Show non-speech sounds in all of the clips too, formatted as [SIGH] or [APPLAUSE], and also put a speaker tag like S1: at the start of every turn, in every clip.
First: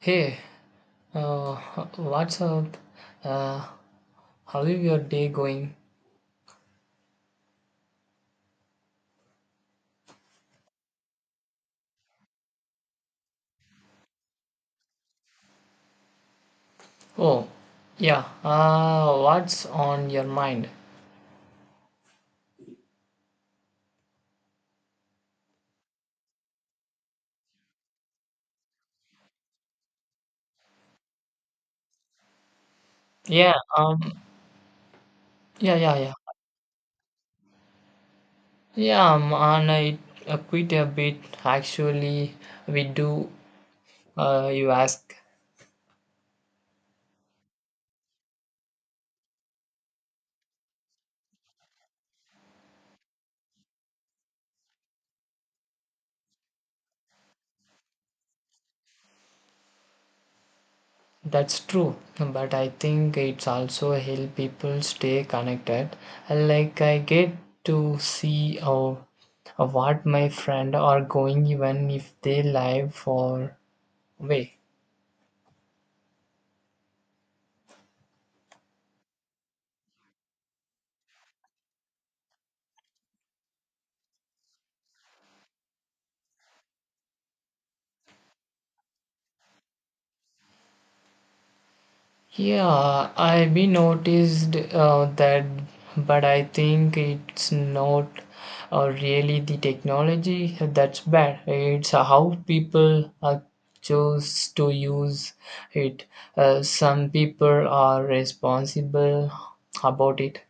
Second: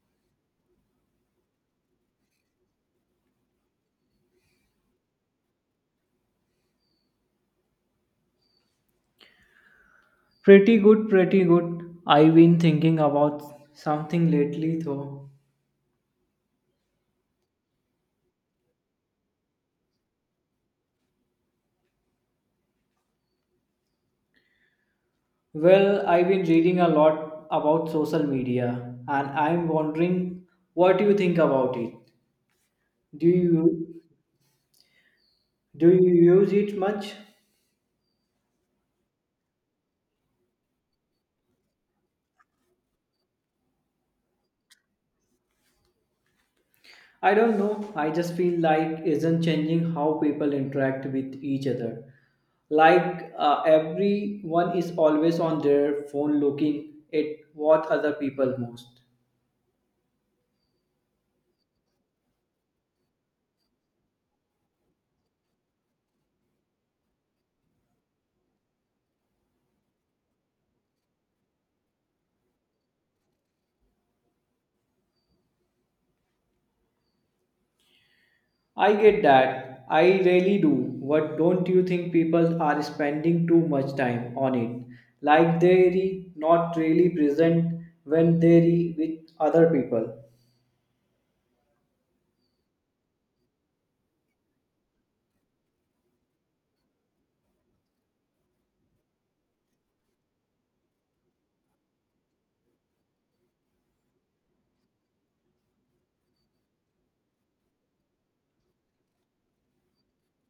S1: Hey, uh, what's up? Uh, how is your day going?
S2: Pretty good, pretty good. I've been thinking about something lately though.
S1: Oh, yeah. What's on your mind?
S2: Well, I've been reading a lot about social media and I'm wondering what you think about it. Do
S1: Yeah.
S2: you
S1: Um. Yeah.
S2: do
S1: Yeah. Yeah.
S2: you use it much?
S1: Yeah. And I quit a bit. Actually, we do. You ask.
S2: I don't know. I just feel like isn't changing how people interact with each other. Like everyone is always on their phone looking at what other people most.
S1: That's true, but I think it's also help people stay connected. Like I get to see what my friend are going even if they live for way.
S2: I get that. I really do. But don't you think people are spending too much time on it? Like they're not really present when they're with other people.
S1: Yeah, I be noticed that, but I think it's not really the technology that's bad. It's how people choose to use it. Some people are responsible about it.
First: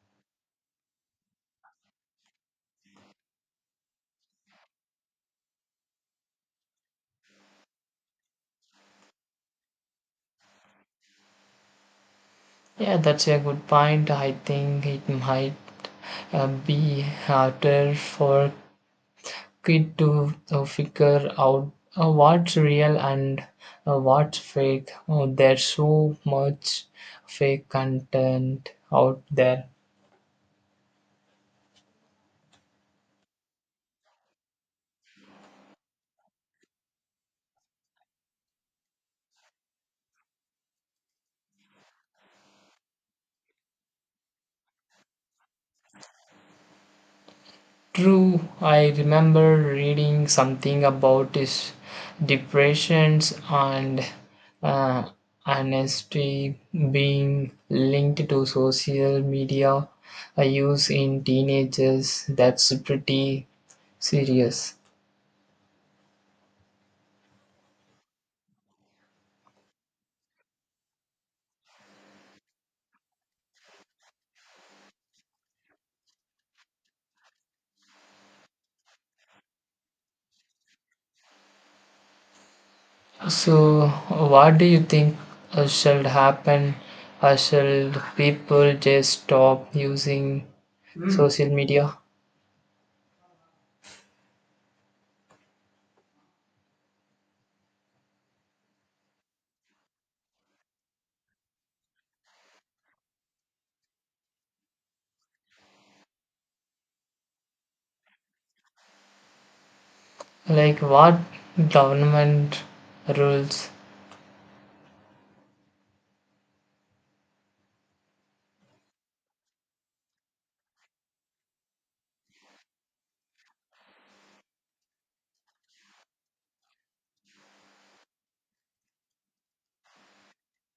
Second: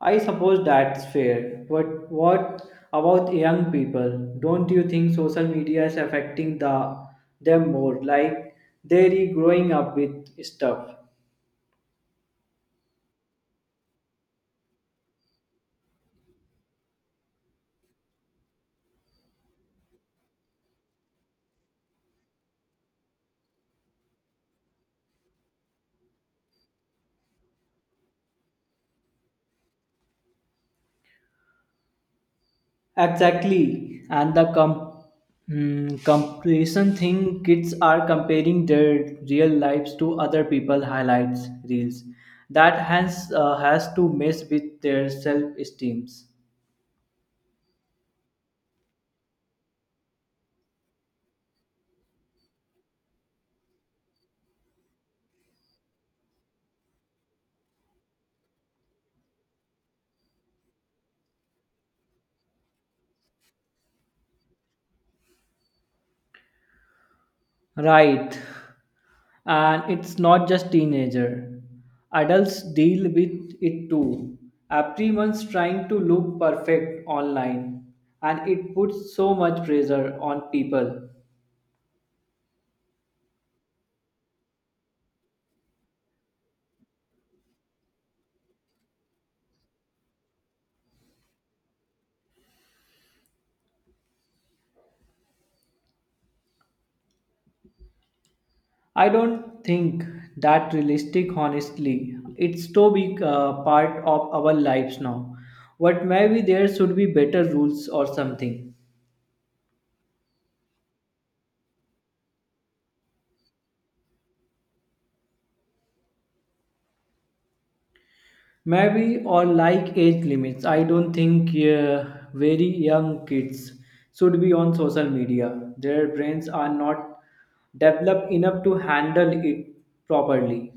S2: I suppose that's fair. But what about young people? Don't you think social media is affecting them more? Like they're growing up with stuff.
S1: Yeah, that's a good point. I think it might be harder for kid to figure out what's real and what's fake. Oh, there's so much fake content out there.
S2: Exactly, and comparison thing kids are comparing their real lives to other people highlights reels. That has has to mess with their self esteems.
S1: True, I remember reading something about his depressions and uh, honesty being linked to social media use in teenagers. That's pretty serious.
S2: Right, and it's not just teenager. Adults deal with it too. Everyone's trying to look perfect online, and it puts so much pressure on people.
S1: So, what do you think shall happen? Shall people just stop using social media?
S2: I don't think that realistic, honestly. It's too big a part of our lives now. But maybe there should be better rules or something.
S1: Like, what government rules
S2: Maybe or like age limits. I don't think very young kids should be on social media. Their brains are not developed enough to handle it properly.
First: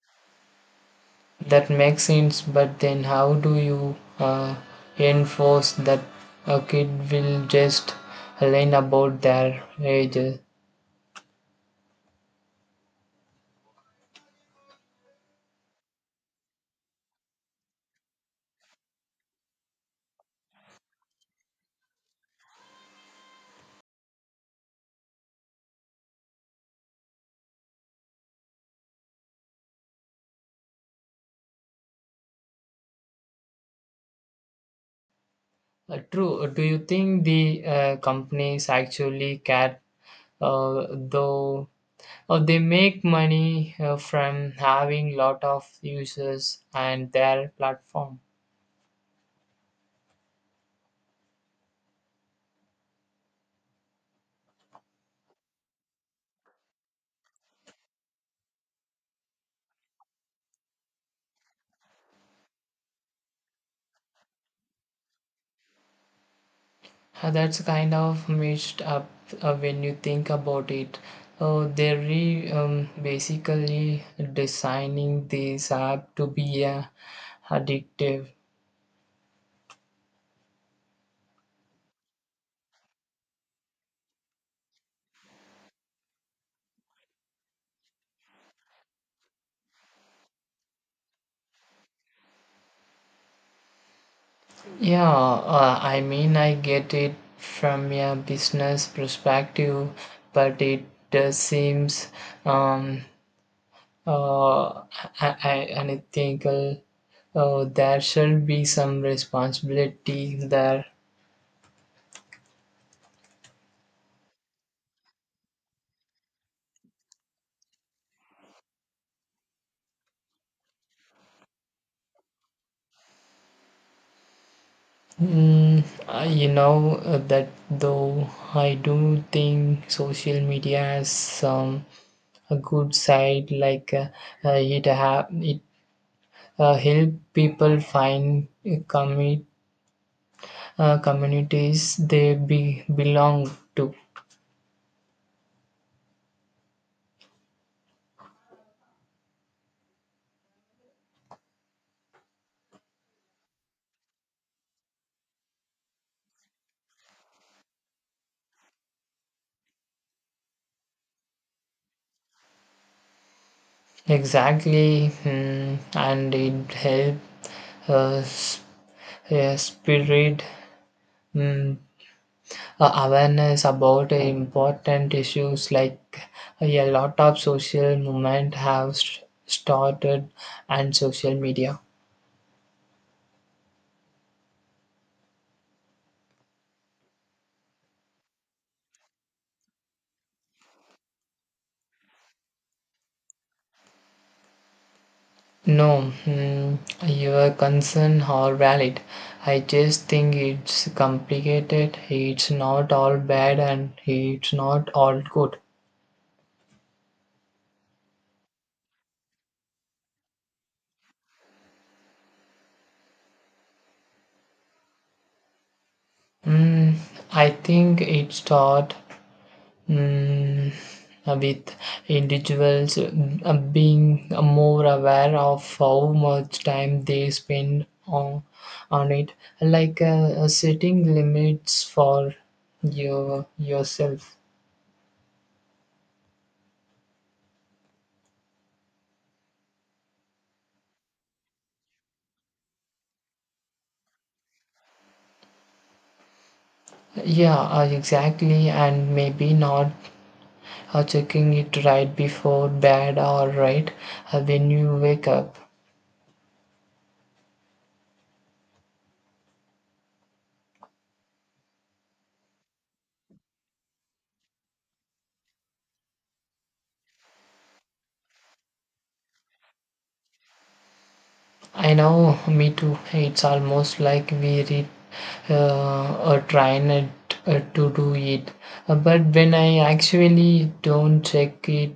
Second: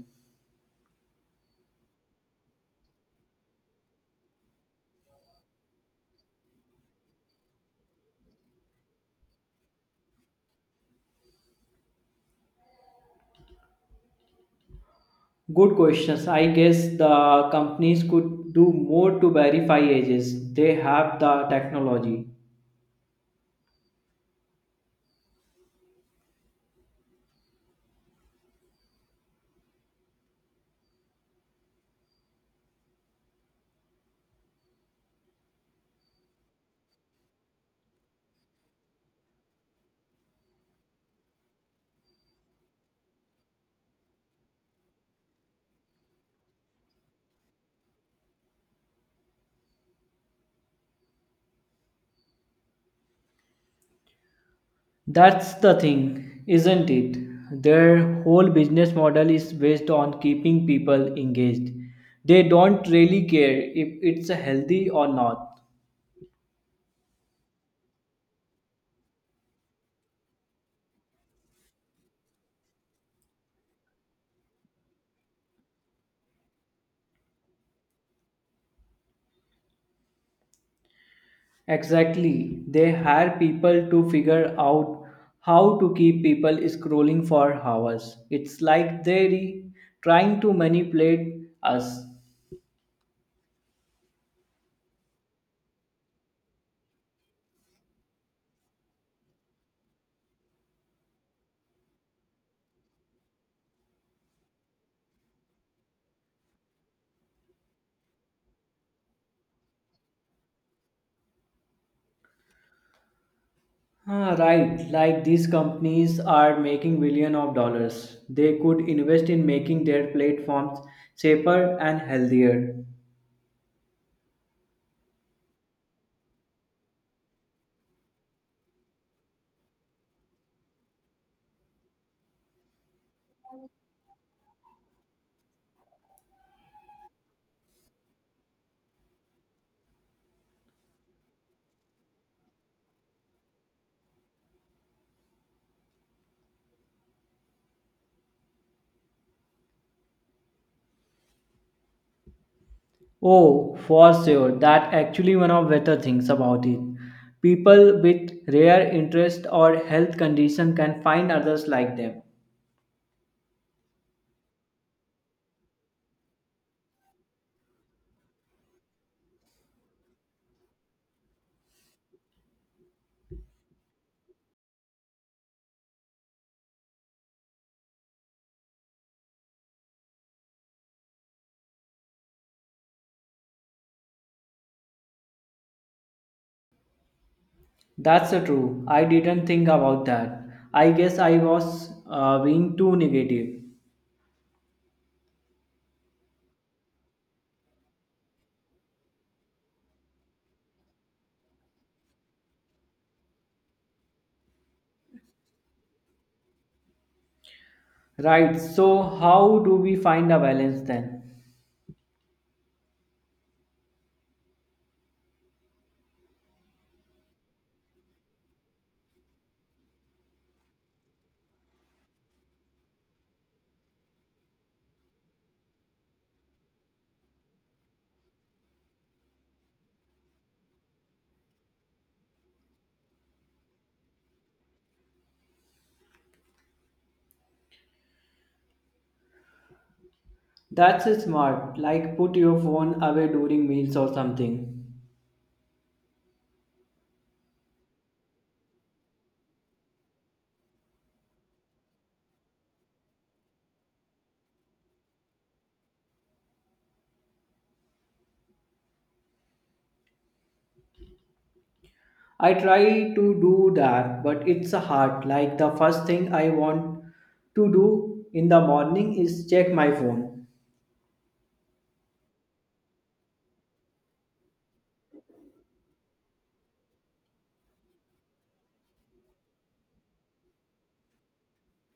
S1: that make sense? But then, how do you enforce that a kid will just learn about their age?
S2: Good questions. I guess the companies could do more to verify ages. They have the technology.
S1: True. Do you think the companies actually care, though? They make money from having lot of users and their platform.
S2: That's the thing, isn't it? Their whole business model is based on keeping people engaged. They don't really care if it's healthy or not.
S1: That's kind of mixed up when you think about it. They're basically designing this app to be addictive.
S2: Exactly. They hire people to figure out how to keep people scrolling for hours. It's like they're trying to manipulate us.
S1: Yeah, I mean, I get it from a business perspective, but it does seems um, uh, unethical. Oh, there shall be some responsibility there.
S2: Ah, right, like these companies are making billion of dollars. They could invest in making their platforms safer and healthier.
S1: Mm, I- that though, I do think social media has some a good side, like it have it help people find communities they be belong to.
S2: Oh, for sure, that actually one of better things about it. People with rare interest or health condition can find others like them.
S1: Exactly, mm, and it help uh, s- spirit mm, awareness about important issues like a lot of social movement have started and social media.
S2: That's the true. I didn't think about that. I guess I was being too negative.
S1: No, mm, your concern are valid. I just think it's complicated. It's not all bad and it's not all good.
S2: Right, so how do we find a balance then?
S1: Mm, I think it start, mm, with individuals being more aware of how much time they spend on it, like setting limits for yourself.
S2: That's smart. Like put your phone away during meals or something.
S1: Yeah, exactly, and maybe not checking it right before bed or right when you wake up.
S2: I try to do that, but it's hard. Like the first thing I want to do in the morning is check my phone.
S1: I know, me too. It's almost like we read or try not to do it. But when I actually don't check it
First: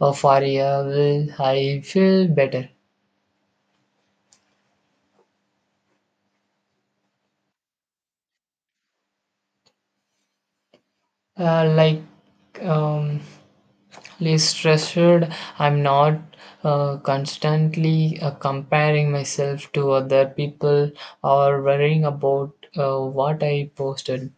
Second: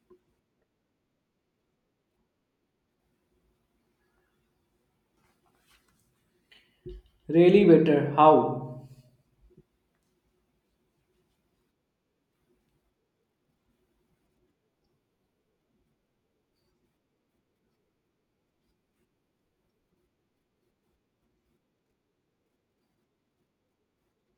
S1: for a while, I feel better.
S2: Really better. How?
S1: Like um, less stressed. I'm not constantly comparing myself to other people or worrying about what I posted.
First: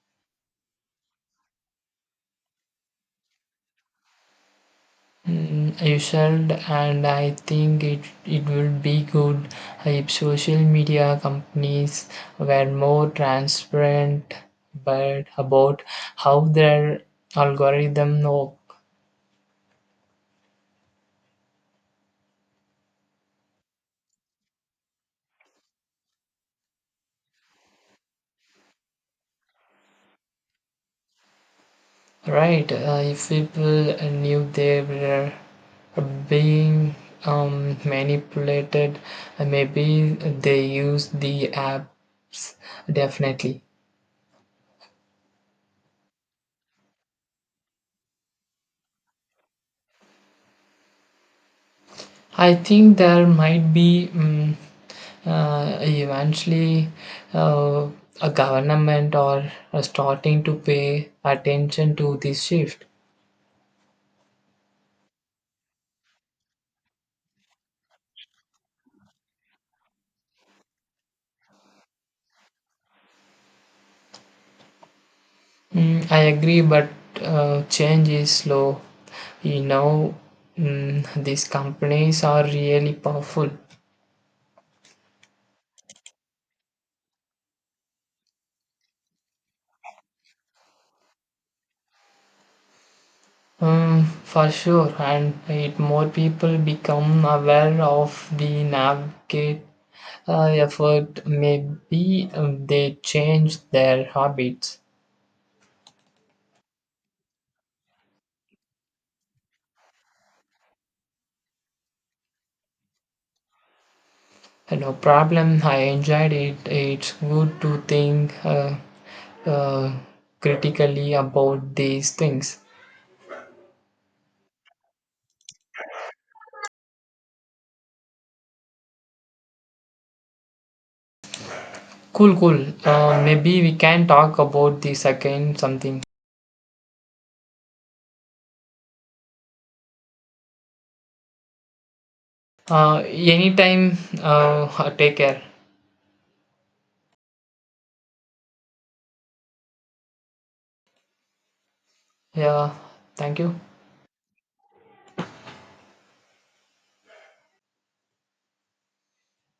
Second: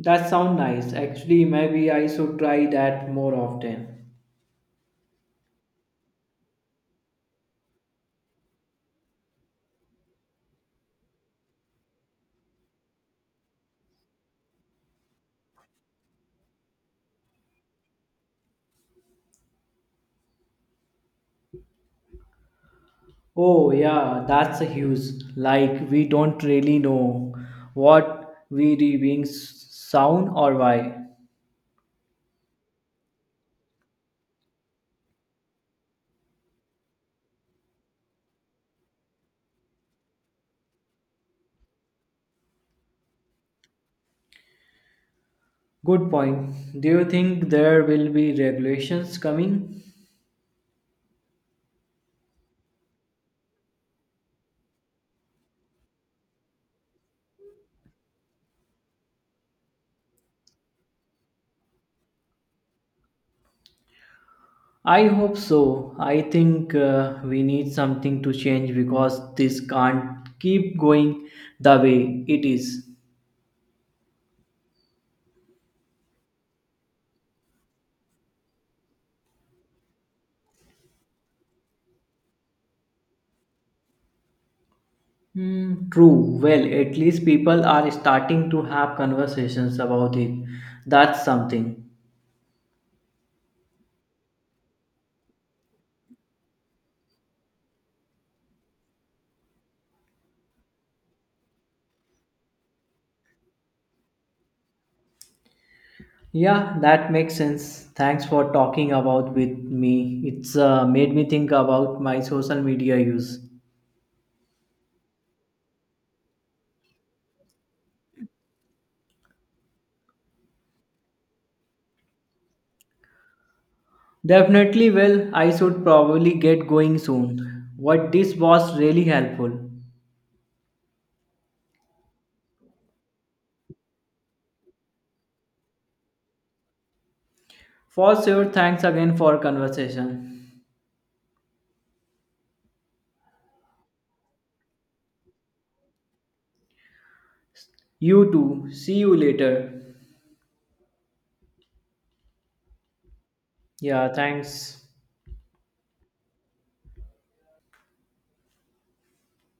S2: That sound nice. Actually, maybe I should try that more often.
S1: Mm, you should, and I think it would be good if social media companies were more transparent but about how their algorithm work.
S2: Oh yeah, that's a huge. Like we don't really know what we reading sound or why.
S1: Right? If people knew they were being manipulated, maybe they use the apps. Definitely,
S2: Good point. Do you think there will be regulations coming?
S1: I think there might be. Eventually uh, a government or are starting to pay attention to this shift.
S2: I hope so. I think we need something to change because this can't keep going the way it is.
S1: Mm, I agree, but change is slow. You know, mm, these companies are really powerful.
S2: Hmm, true. Well, at least people are starting to have conversations about it. That's something.
S1: For sure, and it more people become aware of the navigate effort, maybe they change their habits.
S2: Yeah, that makes sense. Thanks for talking about with me. It's made me think about my social media use.
S1: No problem. I enjoyed it. It's good to think uh, critically about these things.
S2: Definitely, well, I should probably get going soon. What this was really helpful.
S1: Cool, cool. Maybe we can talk about this again something.
S2: For sure, thanks again for conversation.
S1: Anytime. [LAUGHS] Take care.
S2: You too. See you later.
S1: Yeah. Thank you.
S2: Yeah, thanks.